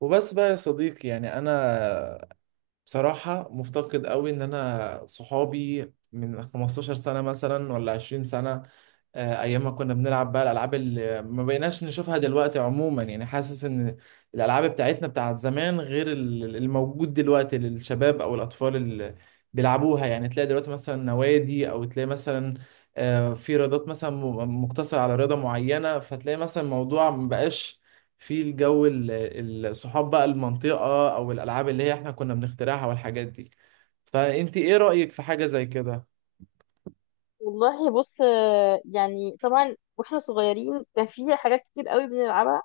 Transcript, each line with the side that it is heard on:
right: وبس بقى يا صديقي، يعني انا بصراحة مفتقد قوي ان انا صحابي من 15 سنة مثلا ولا 20 سنة. ايام ما كنا بنلعب بقى الالعاب اللي ما بقيناش نشوفها دلوقتي. عموما يعني حاسس ان الالعاب بتاعتنا بتاعت زمان غير الموجود دلوقتي للشباب او الاطفال اللي بيلعبوها. يعني تلاقي دلوقتي مثلا نوادي او تلاقي مثلا في رياضات مثلا مقتصرة على رياضة معينة، فتلاقي مثلا الموضوع مبقاش في الجو الصحاب بقى، المنطقة او الالعاب اللي هي احنا كنا بنخترعها والحاجات دي. فانت ايه رأيك في حاجة زي كده؟
left: والله بص، يعني طبعا واحنا صغيرين كان في حاجات كتير قوي بنلعبها.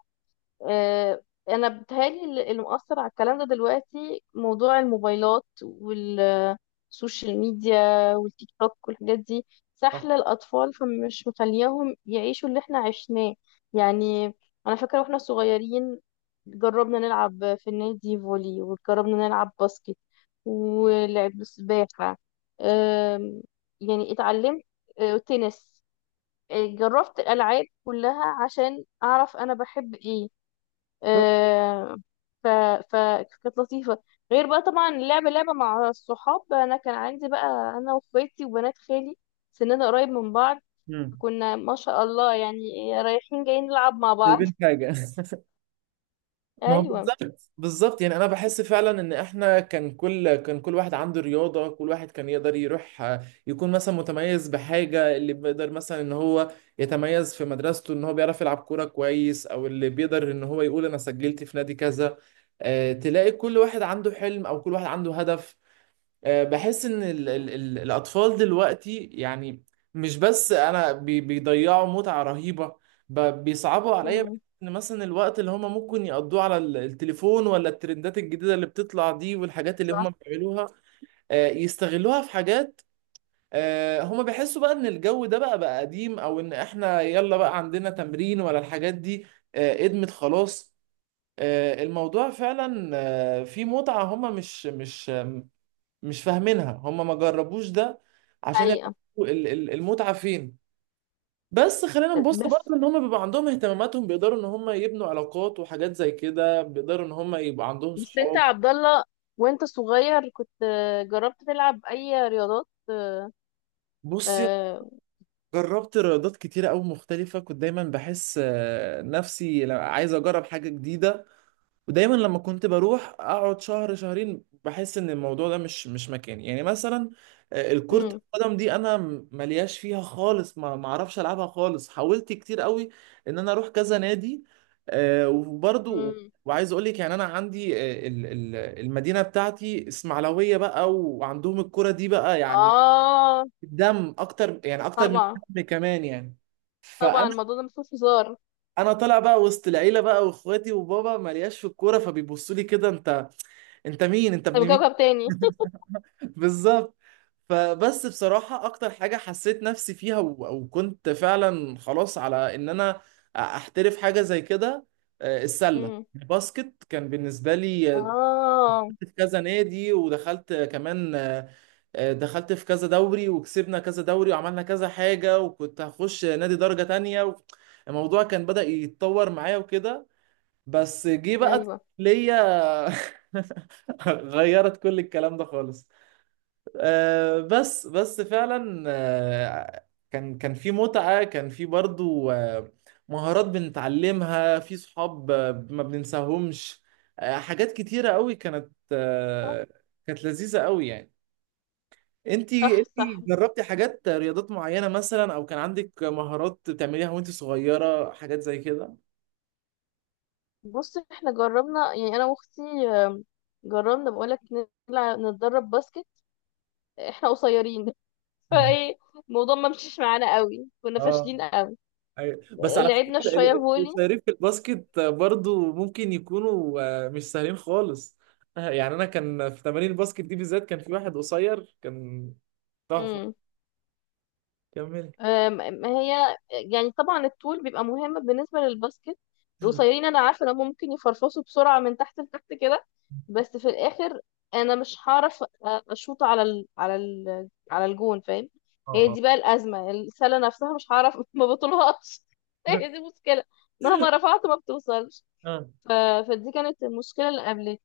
left: آه، انا بتهيألي اللي مؤثر على الكلام ده دلوقتي موضوع الموبايلات والسوشيال ميديا والتيك توك والحاجات دي
right: صح.
left: سحلة الأطفال، فمش مخلياهم يعيشوا اللي احنا عشناه. يعني أنا فاكرة واحنا صغيرين جربنا نلعب في النادي فولي، وجربنا نلعب باسكت ولعب سباحة. آم، يعني اتعلمت تنس. جربت الألعاب كلها عشان أعرف أنا بحب إيه.
right: بالظبط.
left: آه، ف... فكانت لطيفة. غير بقى طبعا لعبة لعبة مع الصحاب، أنا كان عندي بقى أنا وأخواتي وبنات خالي سننا قريب من بعض.
right: مم.
left: كنا ما شاء الله يعني رايحين جايين نلعب مع بعض.
right: سايبين حاجة. ما هو
left: أيوة.
right: بالظبط بالظبط، يعني انا بحس فعلا ان احنا كان كل واحد عنده رياضه، كل واحد كان يقدر يروح يكون مثلا متميز بحاجه، اللي بيقدر مثلا ان هو يتميز في مدرسته ان هو بيعرف يلعب كوره كويس، او اللي بيقدر ان هو يقول انا سجلت في نادي كذا. تلاقي كل واحد عنده حلم او كل واحد عنده هدف. بحس ان ال ال ال الاطفال دلوقتي، يعني مش بس انا بيضيعوا متعة رهيبة، بيصعبوا عليا. بحس
left: مم.
right: ان مثلا الوقت اللي هم ممكن يقضوه على التليفون ولا الترندات الجديدة اللي بتطلع دي والحاجات اللي
left: صح.
right: هم بيعملوها يستغلوها في حاجات. هم بيحسوا بقى ان الجو ده بقى قديم، او ان احنا يلا بقى عندنا تمرين ولا الحاجات دي. قدمت خلاص. الموضوع فعلا فيه متعة هم مش فاهمينها. هم ما جربوش ده عشان يعرفوا
left: حقيقة.
right: المتعة فين. بس خلينا نبص
left: بس
right: برضه ان هم بيبقى عندهم اهتماماتهم، بيقدروا ان هم يبنوا علاقات وحاجات زي كده، بيقدروا ان هم يبقى عندهم
left: بس أنت يا
right: صحاب.
left: عبد الله وأنت صغير كنت جربت تلعب أي رياضات؟
right: بصي،
left: آه.
right: جربت رياضات كتيرة أوي مختلفة. كنت دايما بحس نفسي عايز أجرب حاجة جديدة، ودايما لما كنت بروح اقعد شهر شهرين بحس ان الموضوع ده مش مكاني. يعني مثلا الكرة
left: مم.
right: القدم دي انا ملياش فيها خالص، ما اعرفش العبها خالص. حاولت كتير قوي ان انا اروح كذا نادي وبرضو.
left: مم.
right: وعايز اقول لك يعني انا عندي، المدينة بتاعتي اسماعيلوية بقى، وعندهم الكرة دي بقى يعني
left: آه،
right: الدم اكتر، يعني اكتر من
left: طبعا.
right: الدم كمان يعني.
left: طبعا
right: فانا
left: الموضوع ده مفيهوش هزار.
right: انا طالع بقى وسط العيله بقى، واخواتي وبابا ملياش في الكوره، فبيبصوا لي كده انت انت مين، انت
left: ده من
right: ابن مين؟
left: كوكب تاني.
right: بالظبط. فبس بصراحة اكتر حاجة حسيت نفسي فيها وكنت فعلا خلاص على ان انا احترف حاجة زي كده السلة،
left: مم.
right: باسكت كان بالنسبة لي
left: اه.
right: في كذا نادي ودخلت كمان دخلت في كذا دوري وكسبنا كذا دوري وعملنا كذا حاجة، وكنت هخش نادي درجة تانية الموضوع كان بدأ يتطور معايا وكده. بس جه بقى
left: ايوه.
right: ليا غيرت كل الكلام ده خالص. بس فعلا كان في متعة، كان في برضو مهارات بنتعلمها في صحاب ما بننساهمش. حاجات كتيرة قوي كانت
left: صح
right: كانت لذيذة قوي يعني. انتي
left: صح صح.
right: انتي جربتي حاجات، رياضات معينة مثلا، او كان عندك مهارات بتعمليها وانتي صغيرة، حاجات زي كده؟
left: بص، احنا جربنا، يعني انا واختي، آم، جربنا بقولك نلعب نتدرب باسكت. احنا قصيرين فايه الموضوع ما مشيش معانا قوي، كنا فاشلين
right: اه،
left: قوي.
right: أيوة. بس على
left: لعبنا
right: فكرة
left: شويه فولي.
right: الصيادين في الباسكت برضو ممكن يكونوا مش سهلين خالص. يعني أنا كان في تمارين الباسكت دي بالذات، كان في واحد قصير كان تحفة. كمل.
left: أم- ما هي يعني طبعا الطول بيبقى مهم بالنسبة للباسكت.
right: مم.
left: القصيرين انا عارفة ان هم ممكن يفرفصوا بسرعة من تحت لتحت كده، بس في الاخر انا مش هعرف اشوط على على الجون، فاهم؟
right: اه،
left: هي
right: اه.
left: دي بقى الأزمة، السلة نفسها مش هعرف ما بطولهاش. هي دي مشكلة. مهما رفعت ما بتوصلش.
right: اه،
left: ف... فدي كانت المشكلة اللي قابلتني.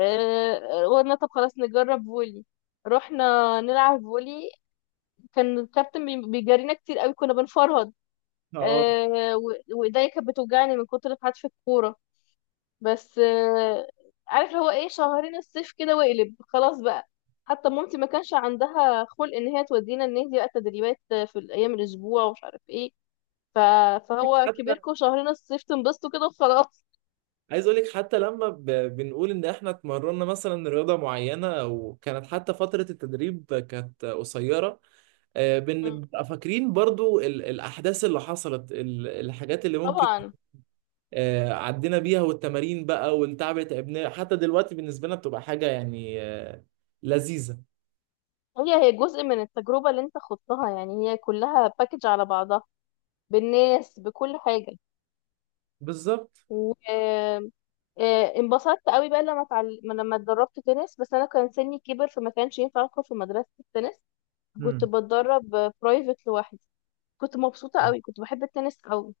left: قلنا طب خلاص نجرب فولي. رحنا نلعب فولي. كان الكابتن بيجرينا كتير قوي، كنا بنفرهد.
right: اه.
left: آه، و- وايديا كانت بتوجعني من كتر حدف الكوره. بس عارف اللي هو ايه، شهرين الصيف كده واقلب خلاص بقى. حتى مامتي ما كانش عندها خلق ان هي تودينا النادي بقى تدريبات في الايام الاسبوع ومش عارف ايه. ف... فهو
right: حتى
left: كبركم شهرين الصيف تنبسطوا كده وخلاص.
right: عايز اقول لك حتى لما بنقول ان احنا اتمرنا مثلا رياضه معينه، وكانت حتى فتره التدريب كانت قصيره،
left: مم.
right: بنبقى فاكرين برضو الاحداث اللي حصلت، الحاجات اللي ممكن
left: طبعا.
right: عدينا بيها، والتمارين بقى، والتعب اللي تعبناه. حتى دلوقتي بالنسبة لنا بتبقى حاجة يعني لذيذة.
left: هي هي جزء من التجربه اللي انت خضتها، يعني هي كلها باكج على بعضها، بالناس بكل حاجه.
right: بالظبط.
left: و آه، انبسطت قوي بقى لما لما اتدربت تنس، بس انا كان سني كبر فما كانش ينفع ادخل في مدرسة التنس. كنت
right: امم.
left: بتدرب برايفت لوحدي. كنت مبسوطة قوي، كنت بحب التنس قوي.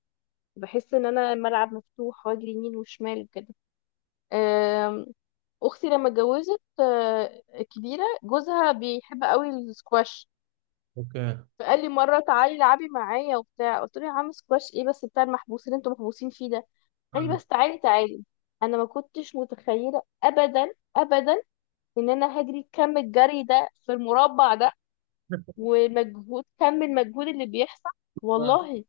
left: بحس ان انا الملعب مفتوح واجري يمين وشمال وكده. آم، اختي لما اتجوزت كبيرة، جوزها بيحب قوي السكواش.
right: اوكي.
left: فقال لي مرة تعالي العبي معايا وبتاع، قلت له يا عم سكواش ايه بس بتاع المحبوسين اللي انتوا محبوسين فيه ده؟ قال لي
right: اه.
left: بس تعالي تعالي. انا ما كنتش متخيله ابدا ابدا ان انا هجري كم الجري ده في المربع ده، ومجهود كم المجهود اللي بيحصل.
right: اه،
left: والله.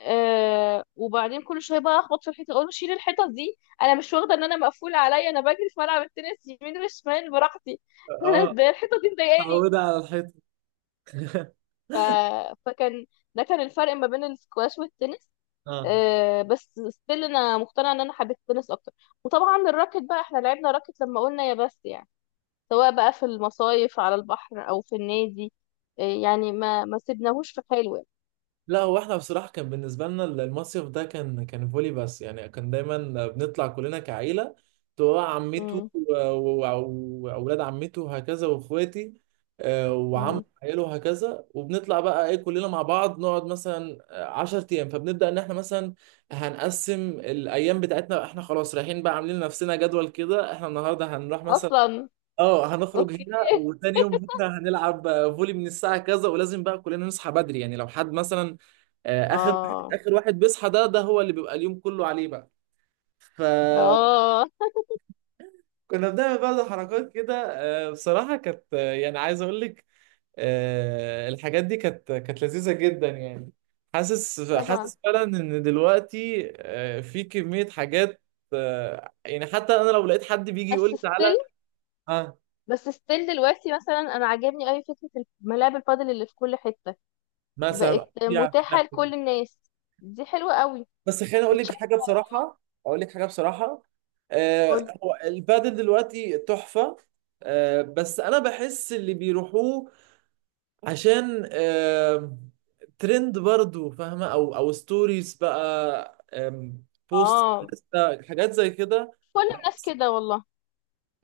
left: آه، وبعدين كل شويه بقى اخبط في الحيطه، اقول له شيل الحيطه دي، انا مش واخده ان انا مقفول عليا، انا بجري في ملعب التنس يمين وشمال براحتي انا
right: اه.
left: ازاي الحيطه دي مضايقاني.
right: اتعودة على الحيطة.
left: ف... فكان ده كان الفرق ما بين السكواش والتنس.
right: اه.
left: بس ستيل انا مقتنعه ان انا حبيت التنس اكتر. وطبعا الراكت بقى احنا لعبنا راكت لما قلنا يا بس يعني، سواء بقى في المصايف على البحر او في النادي، يعني ما سيبناهوش في حاله يعني.
right: لا، هو احنا بصراحة كان بالنسبة لنا المصيف ده كان فولي بس، يعني كان دايما بنطلع كلنا كعيلة، تبقى عمته
left: مم.
right: وأولاد عمته وهكذا، وإخواتي وعم
left: مم.
right: عياله وهكذا، وبنطلع بقى إيه كلنا مع بعض، نقعد مثلا 10 أيام. فبنبدأ إن إحنا مثلا هنقسم الأيام بتاعتنا، إحنا خلاص رايحين بقى، عاملين لنفسنا جدول كده، إحنا النهاردة هنروح مثلا
left: اصلا.
right: اه، هنخرج
left: اوكي.
right: هنا، وتاني يوم بكره هنلعب فولي من الساعه كذا، ولازم بقى كلنا نصحى بدري. يعني لو حد مثلا اخر واحد
left: اه.
right: اخر واحد بيصحى ده هو اللي بيبقى اليوم كله عليه بقى. فكنا
left: اه.
right: بنعمل بعض حركات كده. بصراحه كانت، يعني عايز اقول لك الحاجات دي كانت لذيذه جدا يعني. حاسس
left: طبعا.
right: حاسس فعلا ان دلوقتي في كميه حاجات يعني. حتى انا لو لقيت حد بيجي يقول
left: بس
right: لي
left: ستيل
right: تعالى اه
left: بس ستيل دلوقتي مثلا انا عاجبني قوي فكره ملاعب البادل اللي في كل حته بقت
right: مثلا يا فكره،
left: متاحه لكل الناس. دي حلوه قوي.
right: بس خليني اقول
left: بتشجع
right: لك حاجه بصراحه، اقول لك حاجه بصراحه،
left: كل-
right: آه هو البادل دلوقتي تحفه. بس انا بحس اللي بيروحوه عشان ترند برضو، فاهمه؟ او ستوريز بقى، بوست،
left: اه
right: لسه حاجات زي كده.
left: كل الناس كده.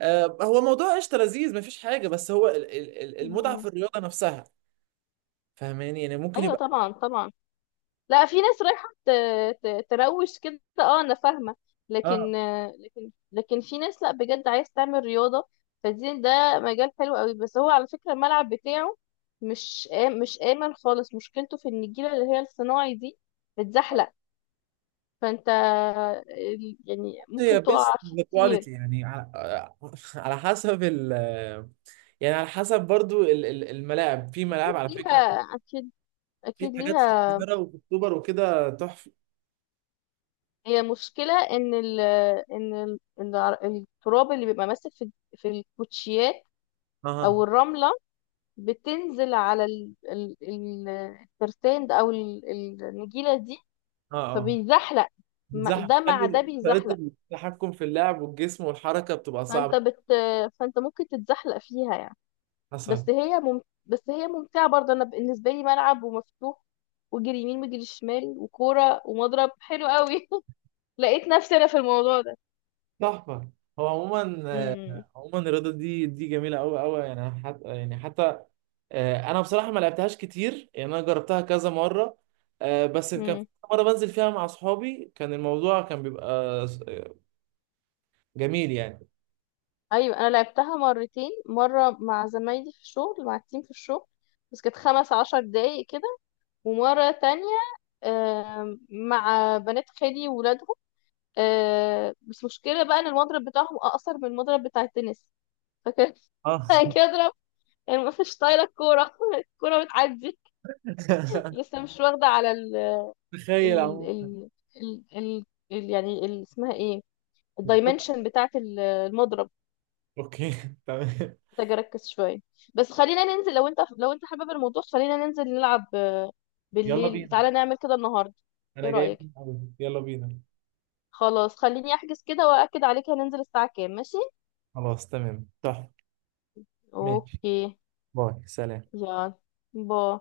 right: هو موضوع قشطه لذيذ، مفيش حاجه، بس هو المتعه في
left: والله.
right: الرياضه نفسها، فاهماني يعني؟ ممكن
left: ايوه
right: يبقى
left: طبعا طبعا. لا، في ناس رايحه تروش كده، اه انا فاهمه.
right: اه
left: لكن لكن في ناس لا، بجد عايز تعمل رياضه، فدي ده مجال حلو قوي. بس هو على فكره الملعب بتاعه مش مش امن خالص، مشكلته في ان النجيله اللي هي الصناعي دي بتزحلق. فانت يعني
right: هي
left: ممكن تقع
right: بيست
left: فيه
right: كواليتي،
left: كتير.
right: يعني على على حسب ال، يعني على حسب برضو الملاعب. في ملاعب
left: أكيد
right: على فكرة
left: ليها. اكيد.
right: في
left: اكيد
right: حاجات في
left: ليها.
right: القاهرة وفي اكتوبر وكده تحفة.
left: هي مشكله ان ان ال- التراب اللي بيبقى ماسك في الكوتشيات او
right: اها.
left: الرملة بتنزل على الترتان ده او النجيلة دي،
right: اه، اه.
left: فبيزحلق.
right: بتزحف،
left: ده مع ده
right: تخلي طريقة
left: بيزحلق.
right: التحكم في اللعب والجسم والحركة بتبقى
left: فانت
right: صعبة.
left: بت فانت ممكن تتزحلق فيها يعني.
right: حصل.
left: بس هي ممتعة برضه. انا بالنسبة لي ملعب ومفتوح وجري يمين وجري شمال وكورة ومضرب، حلو قوي لقيت نفسي انا في الموضوع ده.
right: تحفة. هو عموما
left: امم.
right: آه، عموما الرياضة دي دي جميلة أوي أوي، يعني حتى انا بصراحه ما لعبتهاش كتير، يعني انا جربتها كذا مره بس كان في
left: امم.
right: مره بنزل فيها مع اصحابي كان الموضوع كان بيبقى جميل يعني.
left: ايوه، انا لعبتها مرتين، مرة مع زمايلي في الشغل مع التيم في الشغل، بس كانت 15 دقايق كده. ومرة تانية مع بنات خالي وولادهم. بس مشكلة بقى ان المضرب بتاعهم اقصر من المضرب بتاع التنس. فكان
right: اه.
left: كده اضرب، يعني ما فيش طايله الكوره الكوره بتعدي، لسه مش واخده على ال
right: تخيل.
left: ال
right: عموما
left: ال ال, ال, ال يعني ال اسمها ايه، الدايمنشن بتاعه ال- المضرب.
right: اوكي تمام.
left: محتاجه اركز شويه. بس خلينا ننزل، لو انت حابب الموضوع خلينا ننزل نلعب
right: يلا
left: بالليل،
right: بينا.
left: تعالى نعمل كده النهارده.
right: انا
left: ايه
right: جاي من
left: رايك؟
right: الأول. يلا بينا.
left: خلاص خليني احجز كده واكد عليك، هننزل الساعة كام؟ ماشي.
right: خلاص تمام تحفه. ماشي.
left: اوكي.
right: باي، سلام.
left: يلا. باي.